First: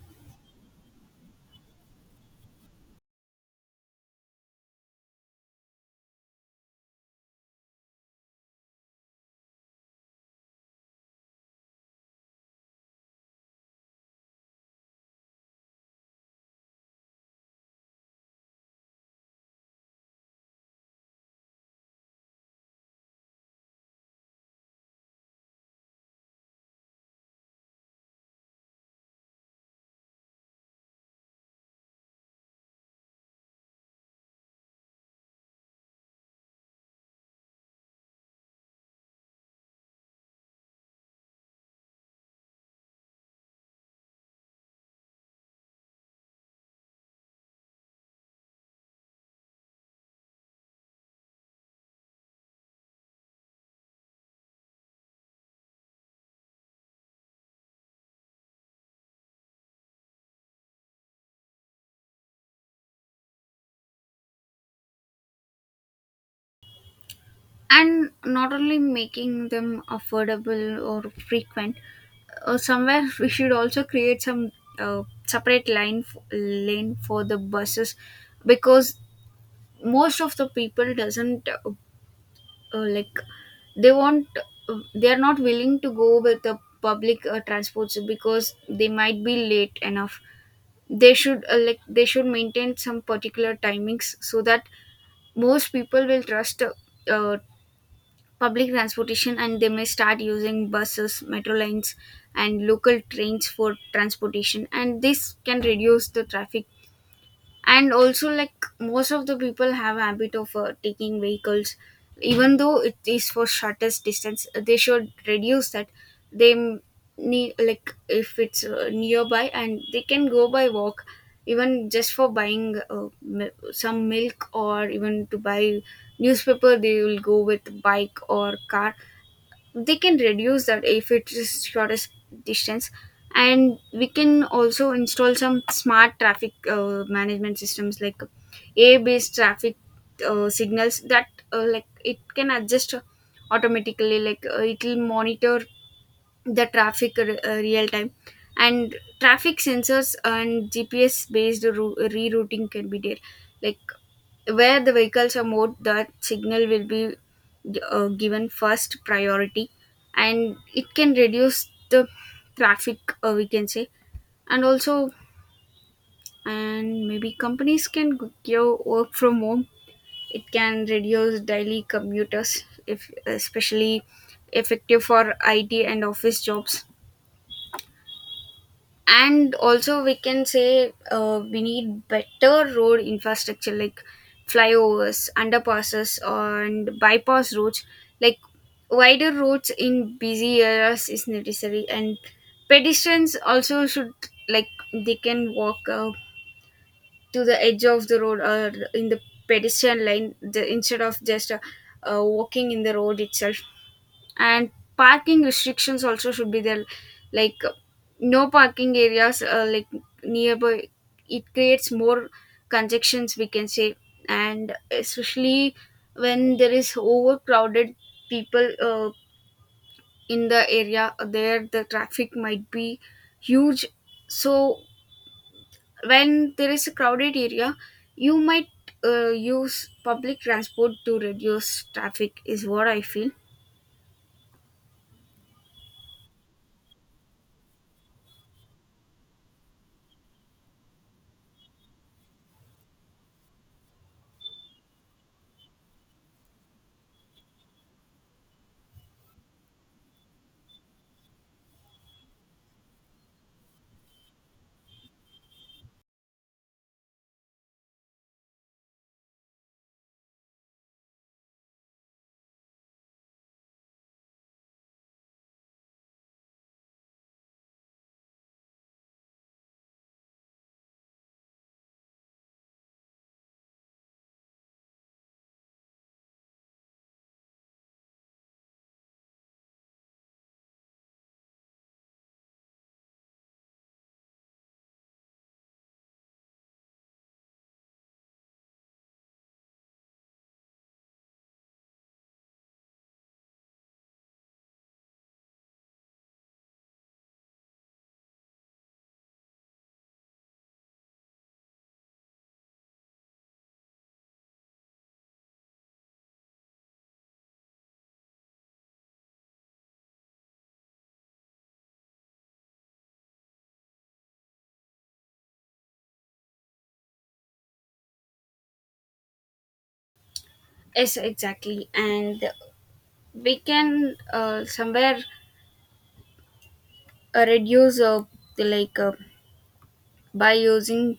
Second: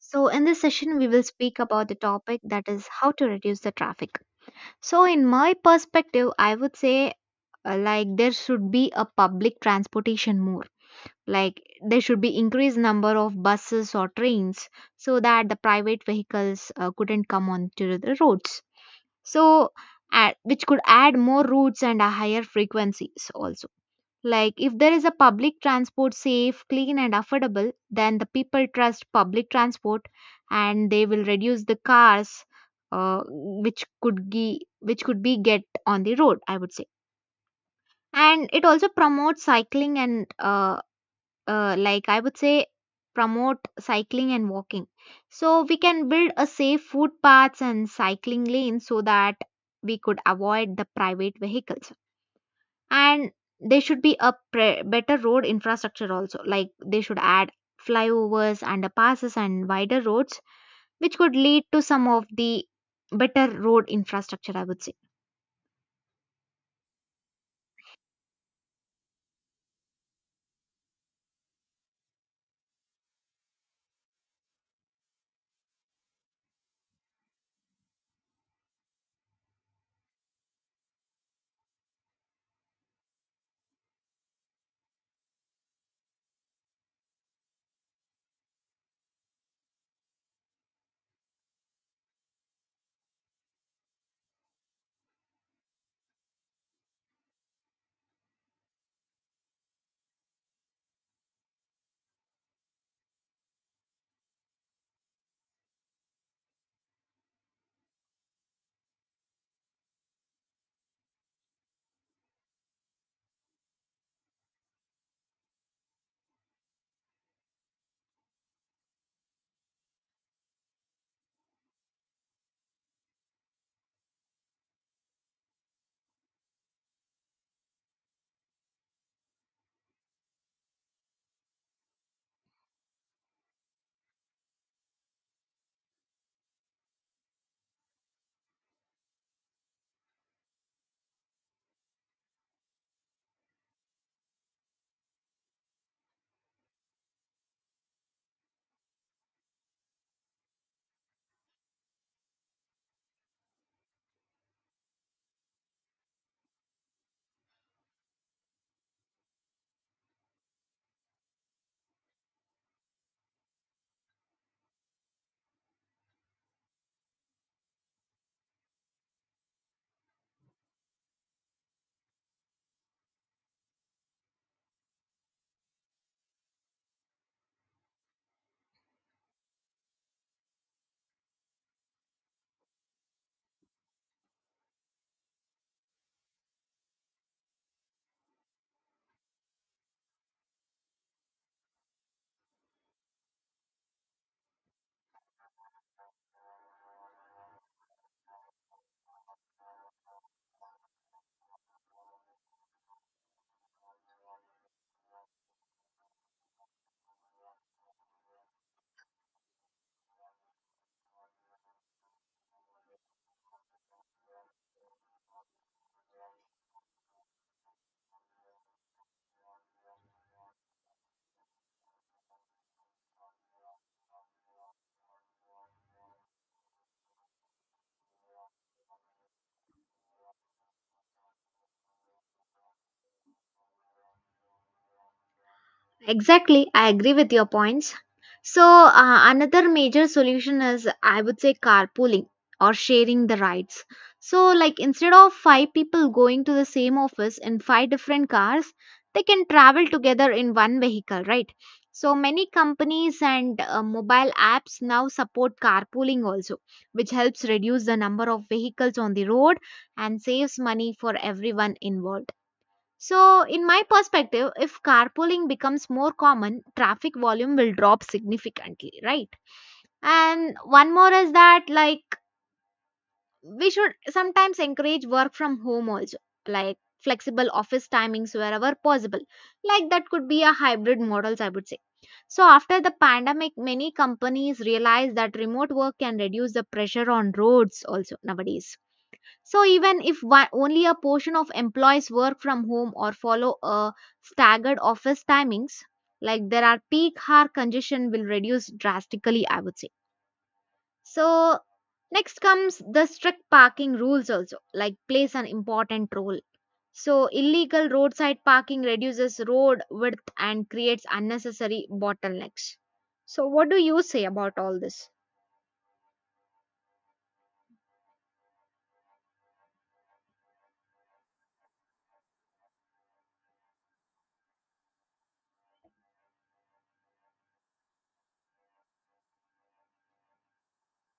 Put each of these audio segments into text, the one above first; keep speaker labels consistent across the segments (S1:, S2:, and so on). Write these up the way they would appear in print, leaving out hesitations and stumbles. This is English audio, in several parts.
S1: So, in this session, we will speak about the topic that is how to reduce the traffic. So, in my perspective, I would say like there should be a public transportation more. Like there should be increased number of buses or trains so that the private vehicles couldn't come onto the roads. So, which could add more routes and a higher frequencies also like, if there is a public transport safe, clean, and affordable, then the people trust public transport and they will reduce the cars, which could be get on the road. I would say, and it also promotes cycling and like I would say promote cycling and walking. So we can build a safe footpaths and cycling lanes so that we could avoid the private vehicles and there should be a better road infrastructure also like they should add flyovers and passes and wider roads which could lead to some of the better road infrastructure I would say.
S2: And not only making them affordable or frequent, somewhere we should also create some separate lane for the buses, because most of the people doesn't like, they want, they are not willing to go with the public transports because they might be late enough. They should like, they should maintain some particular timings so that most people will trust uh, public transportation, and they may start using buses, metro lines and local trains for transportation, and this can reduce the traffic. And also, like, most of the people have a habit of taking vehicles even though it is for shortest distance. They should reduce that. they m- Need, like, if it's nearby and they can go by walk, even just for buying some milk or even to buy newspaper, they will go with bike or car. They can reduce that if it is shortest distance. And we can also install some smart traffic management systems, like a based traffic signals that, like, it can adjust automatically, like it will monitor the traffic real time. And traffic sensors and gps based rerouting can be there, like, where the vehicles are more, that signal will be given first priority, and it can reduce the traffic, we can say. And also, and maybe companies can give work from home, it can reduce daily commuters, if especially effective for it and office jobs. And also, we can say we need better road infrastructure, like flyovers, underpasses and bypass roads, like wider roads in busy areas is necessary. And pedestrians also should, like, they can walk to the edge of the road, or in the pedestrian line, the, instead of just walking in the road itself. And parking restrictions also should be there, like no parking areas, like nearby, it creates more congestions, we can say. And especially when there is overcrowded people in the area, there the traffic might be huge. So when there is a crowded area, you might use public transport to reduce traffic, is what I feel.
S1: Exactly, I agree with your points. So, another major solution is I would say carpooling or sharing the rides. So, like instead of five people going to the same office in five different cars, they can travel together in one vehicle, right? So, many companies and mobile apps now support carpooling also, which helps reduce the number of vehicles on the road and saves money for everyone involved. So, in my perspective, if carpooling becomes more common, traffic volume will drop significantly, right? And one more is that, like, we should sometimes encourage work from home also, like flexible office timings wherever possible. Like, that could be a hybrid models, I would say. So, after the pandemic, many companies realize that remote work can reduce the pressure on roads also nowadays. So even if one, only a portion of employees work from home or follow a staggered office timings, like there are peak hour congestion will reduce drastically, I would say. So next comes the strict parking rules also, like plays an important role. So illegal roadside parking reduces road width and creates unnecessary bottlenecks. So what do you say about all this?
S2: Yes, exactly. And we can somewhere reduce, like by using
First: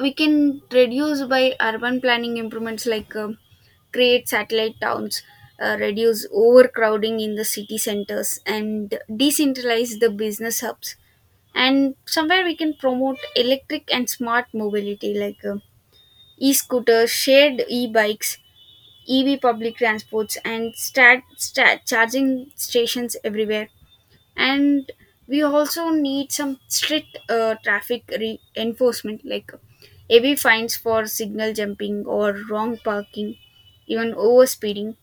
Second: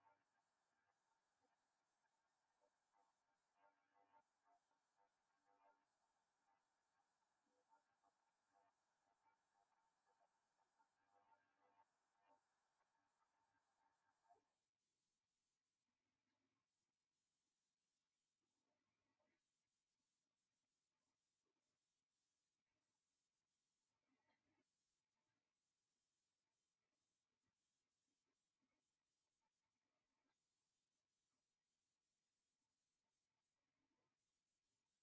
S2: we can reduce by urban planning improvements, like create satellite towns, reduce overcrowding in the city centers and decentralize the business hubs. And somewhere we can promote electric and smart mobility, like e-scooters, shared e-bikes, ev public transports and stat charging stations everywhere. And we also need some strict traffic enforcement, like heavy fines for signal jumping or wrong parking, even overspeeding,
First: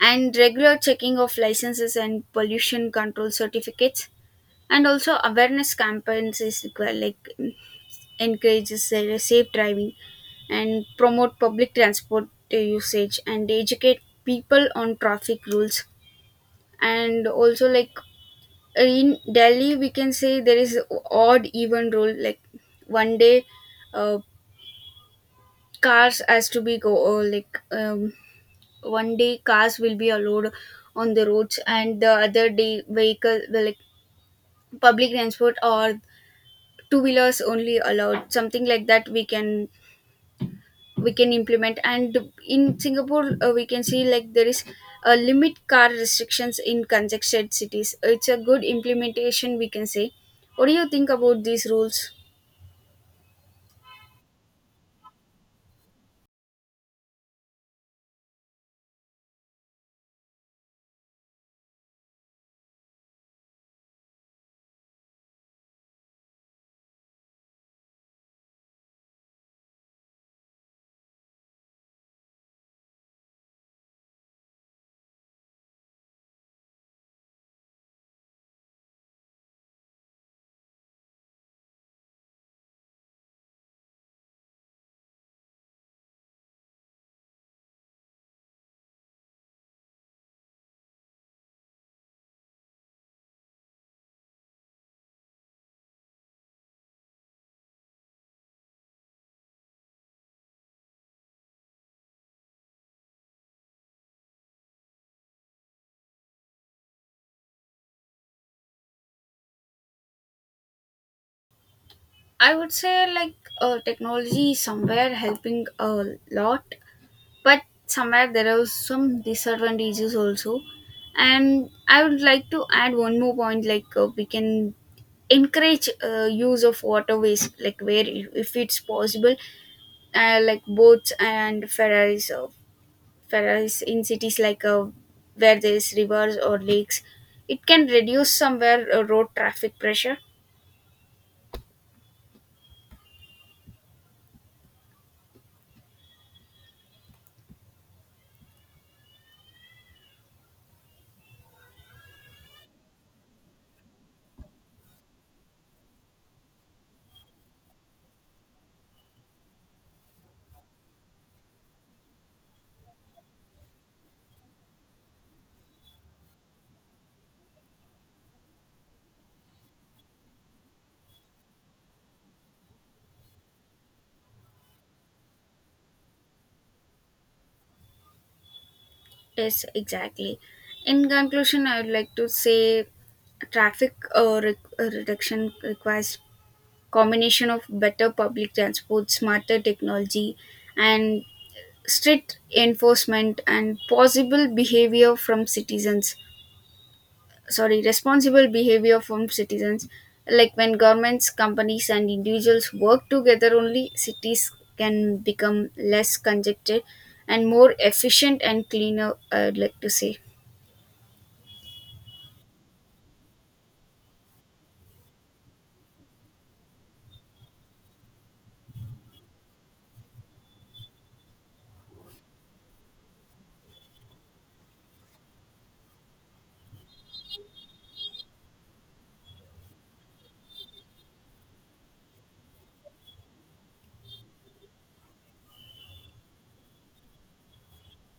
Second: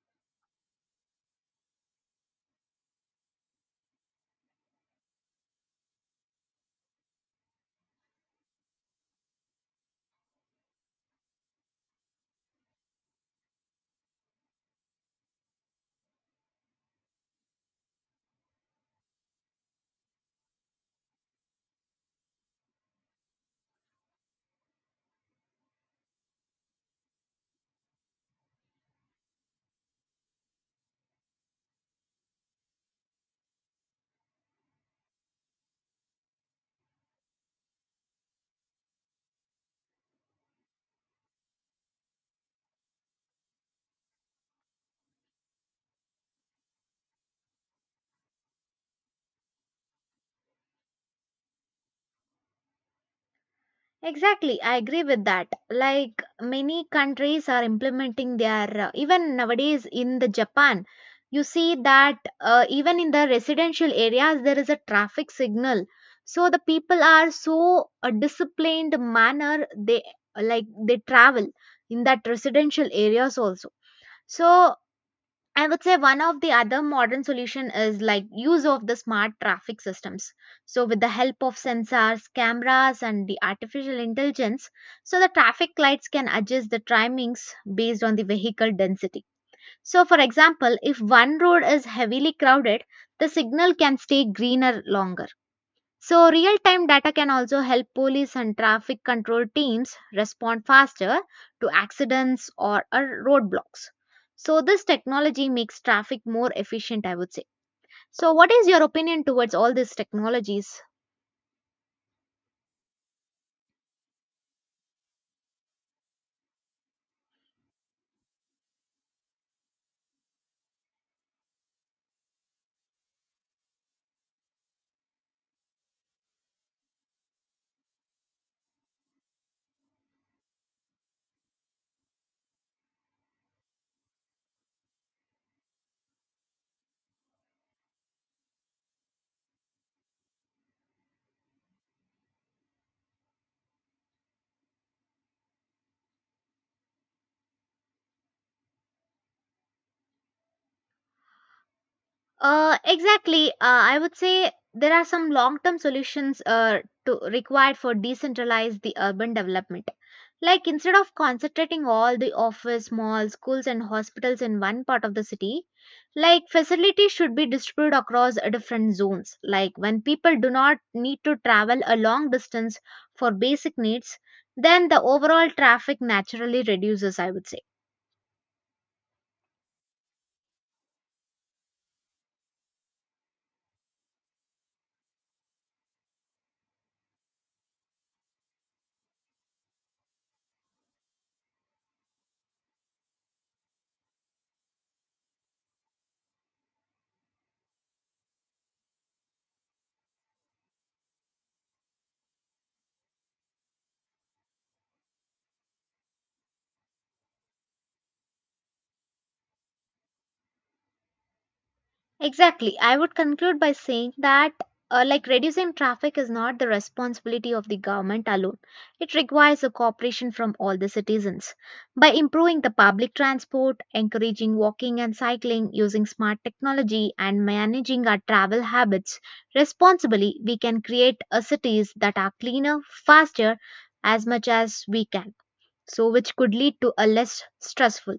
S2: and regular checking of licenses and pollution control certificates. And also awareness campaigns is required, like encourages safe driving and promote public transport usage and educate people on traffic rules. And also, like, in Delhi, we can say there is odd even rule. Like one day, uh, cars has to be go, or like one day cars will be allowed on the roads, and the other day vehicle the, like public transport or two wheelers only allowed. Something like that we can, we can implement. And in Singapore, we can see, like, there is a limit car restrictions in congested cities. It's a good implementation, we can say. What do you think about these rules?
S1: Exactly, I agree with that. Like many countries are implementing their, even nowadays in the Japan, you see that even in the residential areas there is a traffic signal. So the people are so disciplined manner they like they travel in that residential areas also. So I would say one of the other modern solution is like use of the smart traffic systems. So with the help of sensors, cameras and the artificial intelligence, so the traffic lights can adjust the timings based on the vehicle density. So for example, if one road is heavily crowded, the signal can stay greener longer so, real time data can also help police and traffic control teams respond faster to accidents or roadblocks. So, this technology makes traffic more efficient, I would say. So, what is your opinion towards all these technologies?
S2: I would say, like, technology is somewhere helping a lot, but somewhere there are some disadvantages also. And I would like to add one more point, like, we can encourage use of waterways, like, where if it's possible, like boats and ferries, ferries in cities, like, where there's rivers or lakes, it can reduce somewhere road traffic pressure.
S1: Exactly. I would say there are some long-term solutions to required for decentralized the urban development. Like instead of concentrating all the office, malls, schools, and hospitals in one part of the city, like facilities should be distributed across different zones. Like when people do not need to travel a long distance for basic needs, then the overall traffic naturally reduces, I would say.
S2: Yes, exactly. In conclusion, I would like to say, traffic reduction requires combination of better public transport, smarter technology, and strict enforcement and possible behavior from citizens. Sorry, responsible behavior from citizens. Like, when governments, companies, and individuals work together, only cities can become less congested and more efficient and cleaner, I would like to say.
S1: Exactly. I would conclude by saying that like reducing traffic is not the responsibility of the government alone. It requires a cooperation from all the citizens. By improving the public transport, encouraging walking and cycling, using smart technology and managing our travel habits responsibly, we can create a cities that are cleaner, faster as much as we can. So which could lead to a less stressful